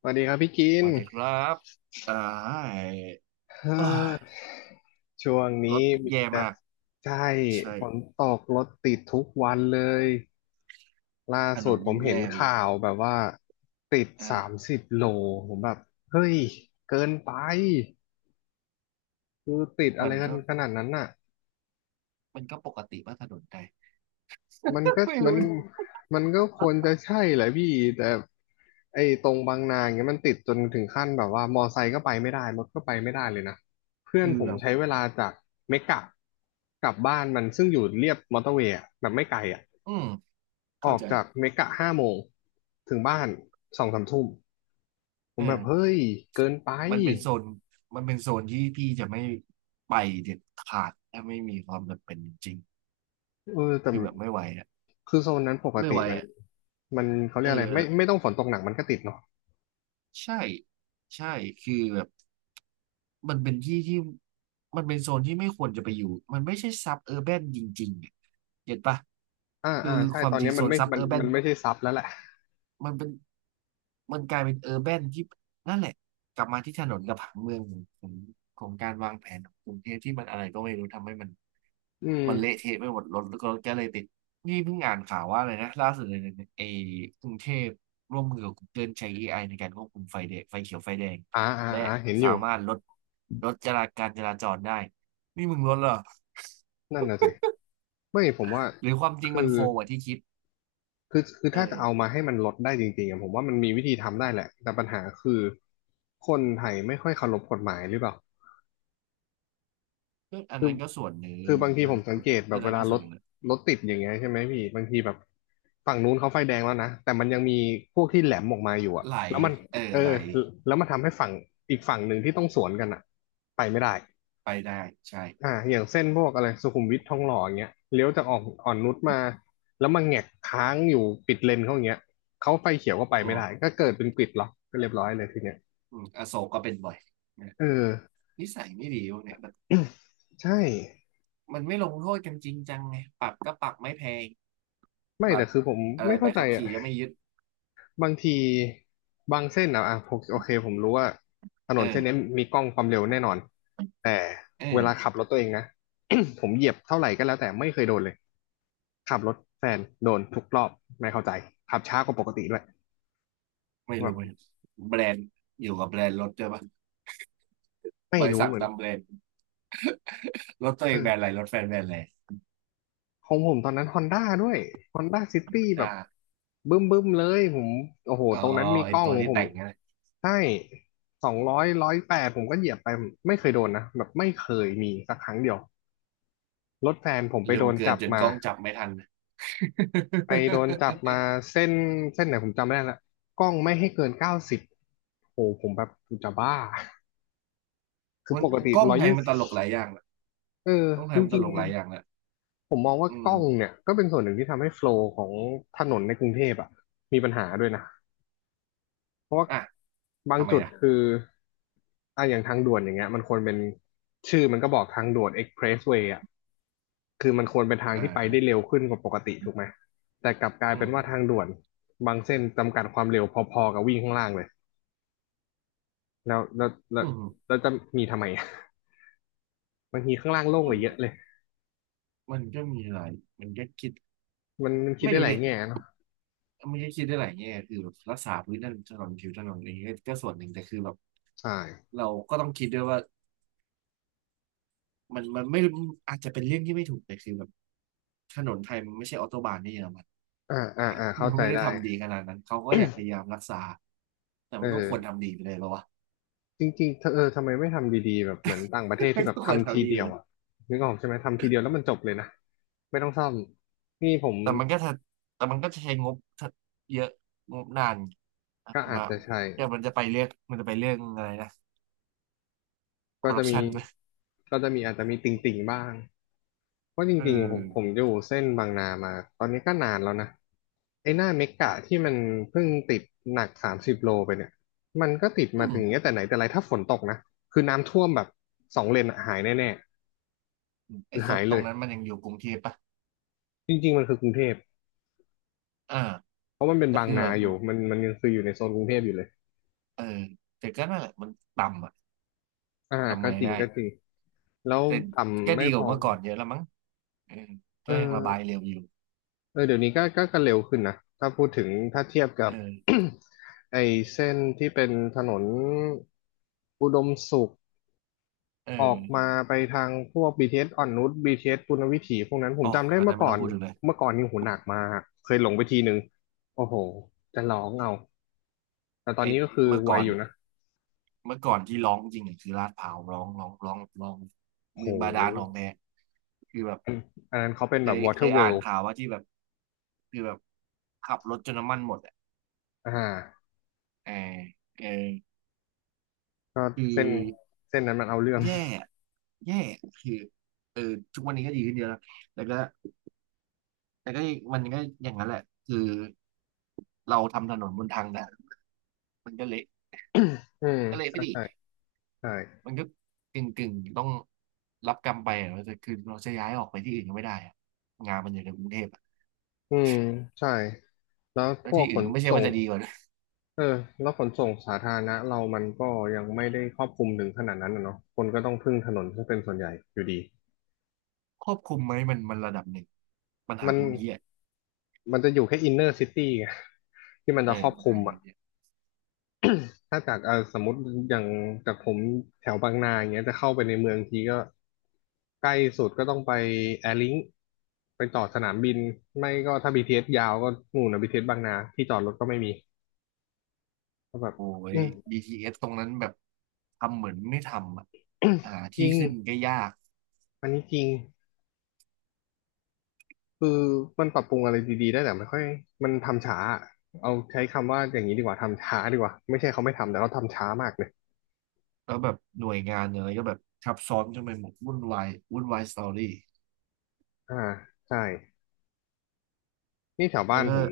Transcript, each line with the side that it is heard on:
left: สวัสดีครับพี่กิ
right: ส
left: น
right: วัสดีครับอ่าเ
left: เอ่
right: อ้
left: อ
right: ย
left: ช่วง
right: ร
left: นี้
right: ถ
left: มี
right: แย่
left: แต่
right: มาก
left: ใช่ฝน
right: ใช่
left: ตกรถติดทุกวันเลย ล่า
right: ถ
left: สุ
right: น
left: ด
right: น
left: ผม
right: ยิ่ง
left: เห็น
right: แย่ไปอีก
left: ข่าวแบบว่าติดสาม
right: อ่า
left: สิบโลผมแบบเฮ้ยเกินไปคือติดอะ
right: มั
left: ไร
right: น
left: กัน
right: ก็
left: ขนาดนั้นน่ะ
right: มันก็ปกติว่าถนนไทย
left: มัน ก็
right: ไม่
left: มัน
right: รู้ดิ
left: มันก็ควรจะใช่แหละพี่แต่ไอ้ตรงบางนาอย่างเงี้ยมันติดจนถึงขั้นแบบว่ามอไซค์ก็ไปไม่ได้รถก็ไปไม่ได้เลยนะเพื่อน
right: คือ
left: ผม
right: แบบ
left: ใช้เวลาจากเมกะกลับบ้านมันซึ่งอยู่เรียบมอเตอร์เวย์อะแบบไม่ไกลอ่ะ
right: อืม
left: อ
right: เข้า
left: อก
right: ใจ
left: จากเมกะ5โมงถึงบ้าน2-3ทุ่มผ
right: เอ
left: มแบบ
right: อ
left: เฮ้ยเกินไป
right: มันเป็นโซนที่พี่จะไม่ไปเด็ดขาดถ้าไม่มีความจำเป็นจริง
left: เออแต่
right: คือแบบไม่ไหวอ่ะ
left: คือโซนนั้นปก
right: ไม่
left: ติ
right: ไหว
left: มัน
right: อ่ะ
left: มันเขาเรี
right: เอ
left: ยกอะไร
right: อ
left: ไม่ต้องฝนตกหนักมันก็ติดเนาะ
right: ใช่ใช่คือแบบ มันเป็นที่ที่มันเป็นโซนที่ไม่ควรจะไปอยู่ มันไม่ใช่ซับเออร์แบนจริงๆอะเห็นปะ
left: อ่าอ่า
right: คือ
left: ใช่
right: ควา
left: ต
right: ม
left: อน
right: จริ
left: นี้
right: งโซ
left: มัน
right: น
left: ไม่
right: ซับ
left: มั
right: เอ
left: น
right: อร์แบ
left: มั
right: น
left: นไม่ใช่ซับแล้วแหละ
right: มันเป็น มันกลายเป็นเออร์แบนที่นั่นแหละกลับมาที่ถนนกับผังเมืองของของการวางแผนของกรุงเทพที่มันอะไรก็ไม่รู้ทำให้มัน
left: อืม
right: มันเละเทะไปหมดรถก็เลยติดนี่เพิ่งอ่านข่าวว่าเลยนะล่าสุดเลยนะไอ้กรุงเทพร่วมมือกับ Google ใช้เอไอในการควบคุมไฟแดงไฟเขียวไฟแดง
left: อ่าอ่า
right: และ
left: อ่าเห็นอ
right: สา
left: ยู่
right: มารถลดลดจราการจราจรได้นี่มึงลดเหรอ
left: นั่นน่ะสิไม่ผมว่า
right: หรือความจริง
left: คือ
right: มันโฟกว่าที่คิด
left: คือ
right: เอ
left: ถ้าจะเอา
right: อ
left: มาให้มันลดได้จริงๆอะผมว่ามันมีวิธีทำได้แหละแต่ปัญหาคือคนไทยไม่ค่อยเคารพกฎหมายหรือเปล่า
right: ก็อัน
left: คือ
right: นั้นก็ส่วนหนึ่
left: คื
right: ง
left: อบางที
right: ก
left: ผมสัง
right: ็
left: เกตแบ
right: ก็อัน
left: บเว
right: นั้น
left: ลา
right: ก็
left: ร
right: ส่วน
left: ถ
right: หนึ่งนะ
left: รถติดอย่างเงี้ยใช่ไหมพี่บางทีแบบฝั่งนู้นเขาไฟแดงแล้วนะแต่มันยังมีพวกที่แหลมออกมาอยู่อะ
right: ไหล
left: แล้วมัน
right: เออ
left: เอ
right: ไหล
left: อแล้วมันทำให้ฝั่งอีกฝั่งหนึ่งที่ต้องสวนกันอะไปไม่ได้
right: ไปได้ใช่
left: อ่าอย่างเส้นพวกอะไรสุขุมวิททองหล่ออย่างเงี้ยเลี้ยวจากอ่อนนุชมาแล้วมาแงกค้างอยู่ปิดเลนเขาอย่างเงี้ยเขาไฟเขียวก็ไป
right: โอ้
left: ไม่ได้ก็เกิดเป็นกริดล็อกก็เรียบร้อยเลยทีเนี้ย
right: อืมอโศกก็เป็นบ่อยนะ
left: เออ
right: นิสัยไม่ดีพวกเนี่ยมัน
left: ใช่
right: มันไม่ลงโทษกันจริงจังไงปรับก็ปรับไม่แพง
left: ไม่
right: บั
left: แต่
right: ตร
left: คือผม
right: อะไร
left: ไม่
right: ใบ
left: เข้าใจ
right: ขับ
left: อ่ะ
right: ขี่ก็ไม่ยึด
left: บางทีบางเส้นอ่ะอ่ะผมโอเคผมรู้ว่าถน
right: เอ
left: นเส้นนี้
right: อ
left: มีกล้องความเร็วแน่นอนแต่
right: เออ
left: เวลาขับรถตัวเองนะ ผมเหยียบเท่าไหร่ก็แล้วแต่ไม่เคยโดนเลยขับรถแฟนโดนทุกรอบไม่เข้าใจขับช้ากว่าปกติด้วย
right: ไม่รู้
left: แบ
right: ไหม
left: บ
right: แบรนด์อยู่กับแบรนด์รถด้วยปะ
left: ไม่
right: บริ
left: รู้
right: ษัท
left: เหมือน
right: ตามแบรนด์รถตัวเอ
left: เอ
right: ง
left: อ
right: แบรนด์อะไรรถแฟนแบรนด์อะไร
left: ของผมตอนนั้นฮอนด้าด้วยฮอนด้าซิ
right: ฮอ
left: ตี้
right: น
left: แบบ
right: ด้า
left: บึ้มบึ้มเลยผมโอ้โห
right: อ๋อ
left: ตรงนั้นมี
right: ไอ
left: กล้อ
right: ตั
left: ง
right: วที่
left: ผม
right: แต่งนะ
left: ใช่200108ผมก็เหยียบไป ไม่เคยโดนนะ แบบไม่เคยมีสักครั้งเดียว รถแฟนผมไป
right: เร็
left: โด
right: ว
left: น
right: เกิน
left: จับ
right: จน
left: มา
right: กล้องจับไม่ทัน
left: ไปโดนจับมา เส้น ไหนผมจำไม่ได้ละกล้องไม่ให้เกิน90โอ้โห ผมแบบกูจะบ้า คือ
right: มั
left: ป
right: น
left: กติ
right: กล้อง
left: ร้อย
right: ไทย
left: ยี่
right: มัน
left: สิ
right: ต
left: บ
right: ลกหลายอย่างแะ
left: เออ
right: กล้องไท
left: จ
right: ยมันต
left: ริง
right: ลกหลายอย่างแะ
left: ผมมองว่า
right: อื
left: กล้
right: ม
left: องเนี่ยก็เป็นส่วนหนึ่งที่ทำให้โฟลว์ของถนนในกรุงเทพอ่ะมีปัญหาด้วยนะเพราะว่า
right: อ่ะ
left: บาง
right: ทำไม
left: จุด
right: นะ
left: คืออ่ะอย่างทางด่วนอย่างเงี้ยมันควรเป็นชื่อมันก็บอกทางด่วนเอ็กเพรสเวย์อ่ะคือมันควรเป็นทาง
right: อ่า
left: ที่ไป
right: ฮะ
left: ได้เร็วขึ้นกว่าปกติถูกไหมแต่กลับกลาย
right: อื
left: เป็นว่าทาง
right: ม
left: ด่วนบางเส้นจำกัดความเร็วพอๆกับวิ่งข้างล่างเลยแล้วแล้วแล้
right: อื
left: ว
right: ม
left: แล้วจะมีทำไม บางทีข้างล่างโล่งก
right: มัน
left: ว่าเยอะเลย
right: มันก็มีหลายมันก็คิด
left: มันมันคิด
right: ไม่
left: ได้
right: รู้
left: หลา
right: ดิ
left: ยแง่เนาะ
right: มันก็คิดได้หลายแง่คือแบบรักษาพื้นถนนผิวถนนอะไรอย่างเงี้ยก็ส่วนหนึ่งแต่คือแบบ
left: ใช่
right: เราก็ต้องคิดด้วยว่ามันไม่อาจจะเป็นเรื่องที่ไม่ถูกแต่คือแบบถนนไทยมันไม่ใช่ออโตบานที่เยอรมัน
left: อ่าอ่าอ่าเข้า
right: มัน
left: ใจ
right: ไม่ได้
left: ได้
right: ทำดีขนาดนั้นเขาก็อยากพยายามรักษาแต่
left: เ
right: มันก็ควร
left: ออ
right: ทำดีไปเลยปะวะ
left: จริงๆเธอเออทำไมไม่ทำดีๆแบบเหมือนต่างประเทศที่ แบบ
right: ก็ควร
left: ทำที
right: ทำดี
left: เดี
right: ไป
left: ยว
right: เลย
left: อ่ะนึกออกใช่ไหมทำทีเดียวแล้วมันจบเลยนะไม่ต้องซ่อมนี่ผม
right: แต่มันก็ถ้าแต่มันก็จะใช้งบเยอะงบนาน
left: ก็อาจ
right: มา
left: จะใช่
right: เดี๋ยวมันจะไปเรื่องอะไรนะค
left: ก็
right: อร์รั
left: จะ
right: ป
left: มี
right: ชันไหม
left: อาจจะมีติ่งๆบ้างเพราะจ
right: เออ
left: ริงๆผมอยู่เส้นบางนามาตอนนี้ก็นานแล้วนะไอ้หน้าเมกะที่มันเพิ่งติดหนักสามสิบโลไปเนี่ยมันก็ติด
right: อื
left: มา
right: ม
left: ถึงอย่างเงี้ยแต่ไหนแต่ไรถ้าฝนตกนะคือน้ำท่วมแบบสองเลนอะหายแน่ๆ
right: ไอ้
left: คือ
right: โซ
left: หา
right: น
left: ย
right: ต
left: เล
right: รง
left: ย
right: นั้นมันยังอยู่กรุงเทพปะ
left: จริงๆมันคือกรุงเทพ
right: อ่า
left: เพราะมันเป็น
right: ก็
left: บาง
right: คือ
left: นา
right: แบบ
left: อยู่ มันยังคืออยู่ในโซนกรุงเทพอยู่เลย
right: เออแต่ก็นั่นแหละมันต่ำอ่ะ
left: อ่า
right: ทำ
left: ก็
right: ไง
left: จริง
right: ได้
left: ก็จริง แล้ว
right: แต่ก็
left: ต่ำไม่
right: ดีก
left: พ
right: ว่า
left: อ
right: เมื่อก่อนเยอะแล้วมั้งเออ
left: เอ
right: ก็ยังระบาย
left: อ
right: เร็วอยู่
left: เออเดี๋ยวนี้ก็เร็วขึ้นนะ ถ้าพูดถึงถ้าเทียบกั
right: เอ
left: บ
right: อ
left: ไอ้เส้นที่เป็นถนนอุดมสุข
right: เออ
left: ออกมาไปทางพวก BTS อสอ่อนนุช BTS ปุณณวิถีพวกนั้นผ
right: อ๋
left: ม
right: อ
left: จำได้
right: อัน
left: เมื่
right: นั้น
left: อ
right: ไม่
left: ก่อ
right: ต้อง
left: น
right: พูดถึงเลย
left: เมื่อก่อนนี่โหูหนักมากเคยหลงไปทีนึงโอ้โห จะร้องเอาแต่ตอน
right: ไอ้
left: นี้ก็คือ
right: เมื่อ
left: ไว
right: ก่อน
left: อยู่นะ
right: ที่ร้องจริงเนี่ยคือลาดพร้าวร้อง
left: โ
right: เมืองบาดาลหนอง
left: ห
right: แดคือแบบ
left: อันนั้นเขาเป็น
right: เค
left: แบบ
right: ยเค
left: Water
right: ยอ่าน
left: World
right: ข่าวว่าที่แบบคือแบบขับรถจนน้ำมันหมดอ่ะ
left: อ่า
right: เออเออ
left: ก็
right: คือ
left: เส้นนั้นมันเอาเรื่อง
right: แย่ แย่คือเออทุกวันนี้ก็ดีขึ้นเยอะแล้วแต่ก็แต่ก็มันก็อย่างนั้นแหละคือเราทำถนนบนทางด่านมันก็เละ
left: อืม
right: ก็เละไป
left: ใช่
right: ดิ
left: ใช่ใช่
right: มันก็กึ่งต้องรับกรรมไปอะแต่คือเราจะย้ายออกไปที่อื่นก็ไม่ได้อะงานมันอยู่ในกรุงเทพอะ
left: อืมใช่แล้ว
right: แล้
left: พ
right: ว
left: วก
right: ที่
left: ข
right: อื่น
left: น
right: ก็ไม่ใช่
left: ส่ง
right: ว่าจะดีกว่านะ
left: เออแล้วขนส่งสาธารณะเรามันก็ยังไม่ได้ครอบคลุมถึงขนาดนั้นนะเนาะคนก็ต้องพึ่งถนนซึ่งเป็นส่วนใหญ่อยู่ดี
right: ควบคุมไหมมันระดับหนึ่งปัญหา
left: มัน
right: คือมันเหี้ย
left: มันจะอยู่แค่อินเนอร์ซิตี้ไงที่มัน
right: เอ
left: จะค
right: อ
left: รอบ
right: ปั
left: ค
right: ญ
left: ลุ
right: หา
left: ม
right: มั
left: อ่ะ
right: นเหี้ย
left: ถ้าจากสมมติอย่างจากผมแถวบางนาอย่างเงี้ยจะเข้าไปในเมืองทีก็ใกล้สุดก็ต้องไปแอร์ลิงไปต่อสนามบินไม่ก็ถ้า BTS ยาวก็นู่นนะบีทีเ t สบางนาที่จอดรถก็ไม่มีก็แบบ
right: โอ้
left: อื
right: ย
left: ม
right: BTS ตรงนั้นแบบทำเหมือนไม่ทำอะ่า
left: จ
right: ที่
left: ริง
right: ขึ้นก็ยาก
left: อันนี้จริงคือมันปรับปรุงอะไรดีๆได้แต่ไม่ค่อยมันทำช้าเอาใช้คำว่าอย่างนี้ดีกว่าทำช้าดีกว่าไม่ใช่เขาไม่ทำแต่เขาทำช้ามากเลย
right: แล้วแบบหน่วยงานอะไรก็แบบทับซ้อนจนไปหมดวุ่นวายวุ่นวายสตอรี่
left: อ่าใช่ นี่แถวบ้า
right: แล้ว
left: น
right: ก็
left: ผม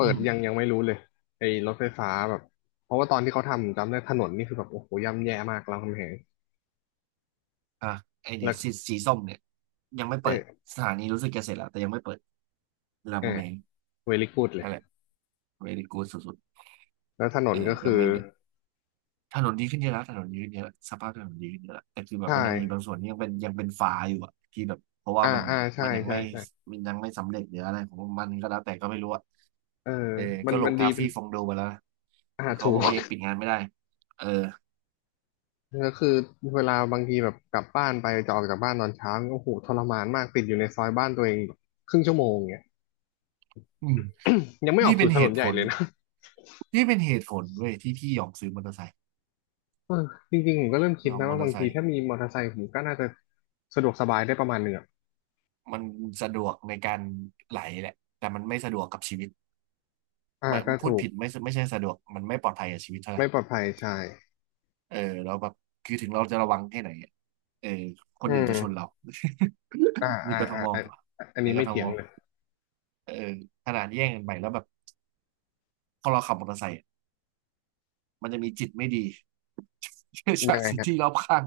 right: อื
left: ิด
right: ม
left: ยังไม่รู้เลยไอ้รถไฟฟ้าแบบเพราะว่าตอนที่เขาทำจำได้ถนนนี่คือแบบโอ้โหย่ำแย่มากรามคำแหง
right: อ่ะไอ
left: แล้
right: เนี่ย
left: ว
right: สีส้มเนี่ยยังไม่
left: เ
right: เปิด
left: ออ
right: สถานีรู้สึกจะเสร็จแล้วแต่ยังไม่เปิดราม
left: เอ
right: คำ
left: อ
right: แหง
left: เวลิกูดเล
right: อะ
left: ย
right: ไรเวลิกูสุด
left: แล้วถน
right: ๆเอ
left: น
right: อ
left: ก็
right: ก็
left: คือ
right: ไมู่ถนนดีขึ้นเยอะแล้วถนนดีขึ้นเยอะแล้วสภาพถนนดีขึ้นเยอะแล้วแต่คือแบบ
left: ใช่
right: มันยังมีบางส่วนที่ยังเป็นฝาอยู่อ่ะที่แบบเพราะว่า
left: อ่า
right: มัน
left: อ่าใช่
right: มันยัง
left: ใช่
right: ไม่
left: ใช่
right: มันยังไม่สำเร็จหรืออะไรของมันก็แล้วแต่ก็ไม่รู้อะ
left: เออ
right: เออ
left: มัน
right: ก็ล
left: มั
right: ง
left: นดี
right: ทา
left: เป็น
right: ฟี่ฟองโดมาแล้ว
left: อ่า
right: นะเขา
left: ถู
right: บอกว่า
left: ก
right: ยังปิดงานไม่ได้เออ
left: ก็คือเวลาบางทีแบบกลับบ้านไปจะออกจากบ้านตอนเช้าโอ้โหทรมานมากติดอยู่ในซอยบ้านตัวเองแบบครึ่งชั่วโมงเนี่ย
right: อืม
left: ยังไม่อ
right: นี่
left: อก
right: เป็
left: สู่
right: น
left: ถ
right: เห
left: นน
right: ตุ
left: ให
right: ผ
left: ญ่
right: ล
left: เลยนะ
right: นี่เป็นเหตุผลเว้ยที่พี่ยอมซื้อมอเตอร์ไซค์
left: เออจริงๆผมก็เริ่มคิ
right: ย
left: ด
right: อม
left: นะ
right: มอ
left: ว่า
right: เตอ
left: บา
right: ร์
left: ง
right: ไซ
left: ที
right: ค์
left: ถ้ามีมอเตอร์ไซค์ผมก็น่าจะสะดวกสบายได้ประมาณหนึ่งอะ
right: มันสะดวกในการไหลแหละแต่มันไม่สะดวกกับชีวิต
left: อ่า
right: ไม่
left: ก็
right: พู
left: ถู
right: ด
left: ก
right: ผิดไม่ไม่ใช่สะดวกมันไม่ปลอดภัยกับชีวิตเท่าไหร่
left: ไม่ปลอดภัยใช่
right: เออเราแล้วแบบคือถึงเราจะระวังแค่ไหนอะเออค
left: อื
right: นอื่นจะชนเรา
left: มอ่า
right: มี
left: อ่า
right: กท
left: อ่า
right: ม
left: อันอัน
right: ใน
left: นี้
right: ก
left: ไม่
right: ท
left: เถีย
right: ม
left: งเลย
right: เออขนาดแย่งกันไปแล้วแบบพอเราขับมอเตอร์ไซค์อะมันจะมีจิตไม่ดี จา
left: ยั
right: ก
left: งไง
right: สิ่ง
left: ฮะ
right: ที่รอบข้าง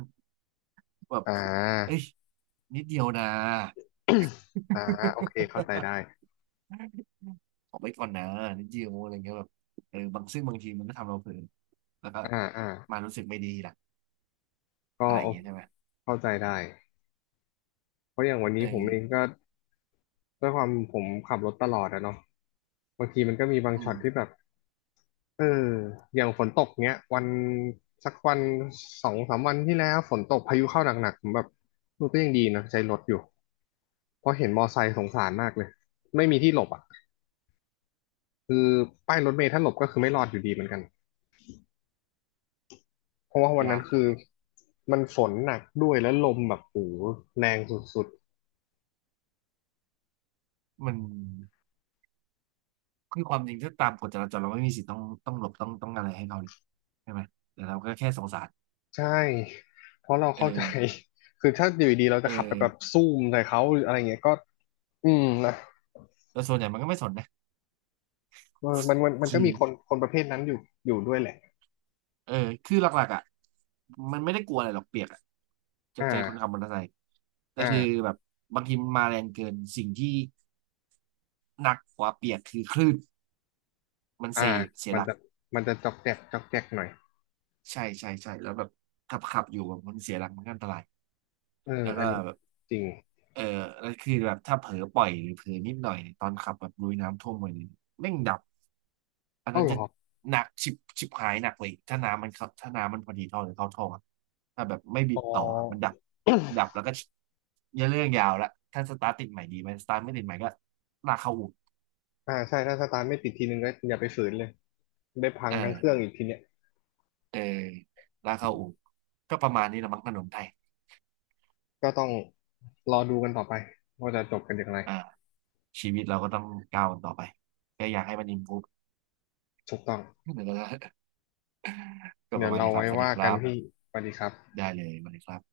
right: แบบ
left: อ่า
right: เอ้ย นิดเดียวนะ
left: อ่าโอเคเข้าใจได้
right: ออไไปก่อนนะนิดเดียวอะไรเงี้ยแบบเออบางซึ่งบางทีมันก็ทำเราเผลอแล้วก็
left: อ่าอ่า
right: มารู้สึกไม่ดีล่ะ
left: ก็
right: อะไรอ
left: โอ
right: ย่างเงี้ยใช่ไหม
left: เข้าใจได้เพราะอย่างวัน
right: เอ
left: นี้ผมเอง
right: อ
left: ก็ด้วยความผมขับรถตลอดอะเนาะบางทีมันก็มีบาง
right: อื
left: ช็อ
right: ม
left: ตที่แบบ เอออย่างฝนตกเงี้ยวันสักวันสองสามวันที่แล้วฝนตกพายุเข้าหนักๆผมแบบเออก็ยังดีนะใช้รถอยู่เพราะเห็นมอไซค์สงสารมากเลยไม่มีที่หลบอ่ะคือป้ายรถเมล์ถ้าหลบก็คือไม่รอดอยู่ดีเหมือนกันเพราะว่าวัน
right: ยา
left: นั้น
right: ก
left: คือมันฝนหนักด้วยแล้วลมแบบโอ้โหแรงสุด
right: มันคือความจริงถ้าตามกฎจราจรเราไม่มีสิทธิ์ต้องหลบต้องอะไรให้เขาเลยใช่ไหมแต่เราก็แค่สงสาร
left: ๆใช่เพราะเรา
right: เอ
left: เข้าใจ
right: อ
left: คือถ้าอยู่ดีๆเราจะ
right: เอ
left: ขับไปแบบ
right: อ
left: ซูมใส่เขาหรืออะไรเงี้ยก็อืมนะ
right: แต่ส่วนใหญ่มันก็ไม่สนนะ
left: เออมันก็
right: คือ
left: มีคนประเภทนั้นอยู่อยู่ด้วยแหละ
right: เออคือหลักๆอ่ะมันไม่ได้กลัวอะไรหรอกเปียกอะ
left: อ
right: จากใจคนขับ
left: ่า
right: มอเตอร์ไซค์แต่
left: อ่
right: คือ
left: า
right: แบบบางทีมันมาแรงเกินสิ่งที่หนักกว่าเปียกคือคลื่น มัน
left: อ่า
right: เซเสีย
left: มั
right: ห
left: น
right: ลัก
left: จะมันจะจอกแจกจอกแจกหน่อย
right: ใช่ใช่ใช่แล้วแบบขับอยู่แบบมันเสียหลักมันก็อันตราย
left: เออ
right: แล้ว
left: อั
right: ก็
left: นนี้
right: แบบ
left: จริง
right: เออแล้วคือแบบถ้าเผลอปล่อยหรือเผลอนิดหน่อยเนี่ยตอนขับแบบลุยน้ำท่วมไปเนี่ยแม่งดับอัน
left: เอ้า
right: นั้น
left: เหร
right: จะ
left: อ
right: หนักชิบหายหนักเลยถ้าน้ำมันเข้าถ้าน้ำมันพอดีท่อหรือเข้าท่ออะถ้าแบบไม่บิ
left: อ๋
right: ดต่ออะมัน
left: อ
right: ดับดับแล้วก็เยอะเรื่องยาวละถ้าสตาร์ทติดใหม่ดีไหมสตาร์ทไม่ติดใหม่ก็ลากเข้าอู่
left: อ่า ใช่ ถ้าสตาร์ทไม่ติดทีนึงก็อย่าไปฝืนเลย ได้พังทั้งเครื่อ
right: อ่า
left: งอีกทีเนี้ย
right: เออลากเข้าอู่ก็ประมาณนี้ละมั้งถนนไทย
left: ก็ต้องรอดูกันต่อไปว่าจะจบกันอย่างไร
right: อ่า ชีวิตเราก็ต้องก้าวกันต่อไปก็อยากให้มัน improve
left: ถูกต้อง
right: ก็ป
left: เดี๋ย
right: ระ
left: ว
right: มาณ
left: เรา
right: นี้ครั
left: ไว้
right: บสวัสดี
left: ว่า
right: ค
left: กั
right: รั
left: นพี่
right: บ
left: สวัสดีครับ
right: ได้เลยสวัสดีครับ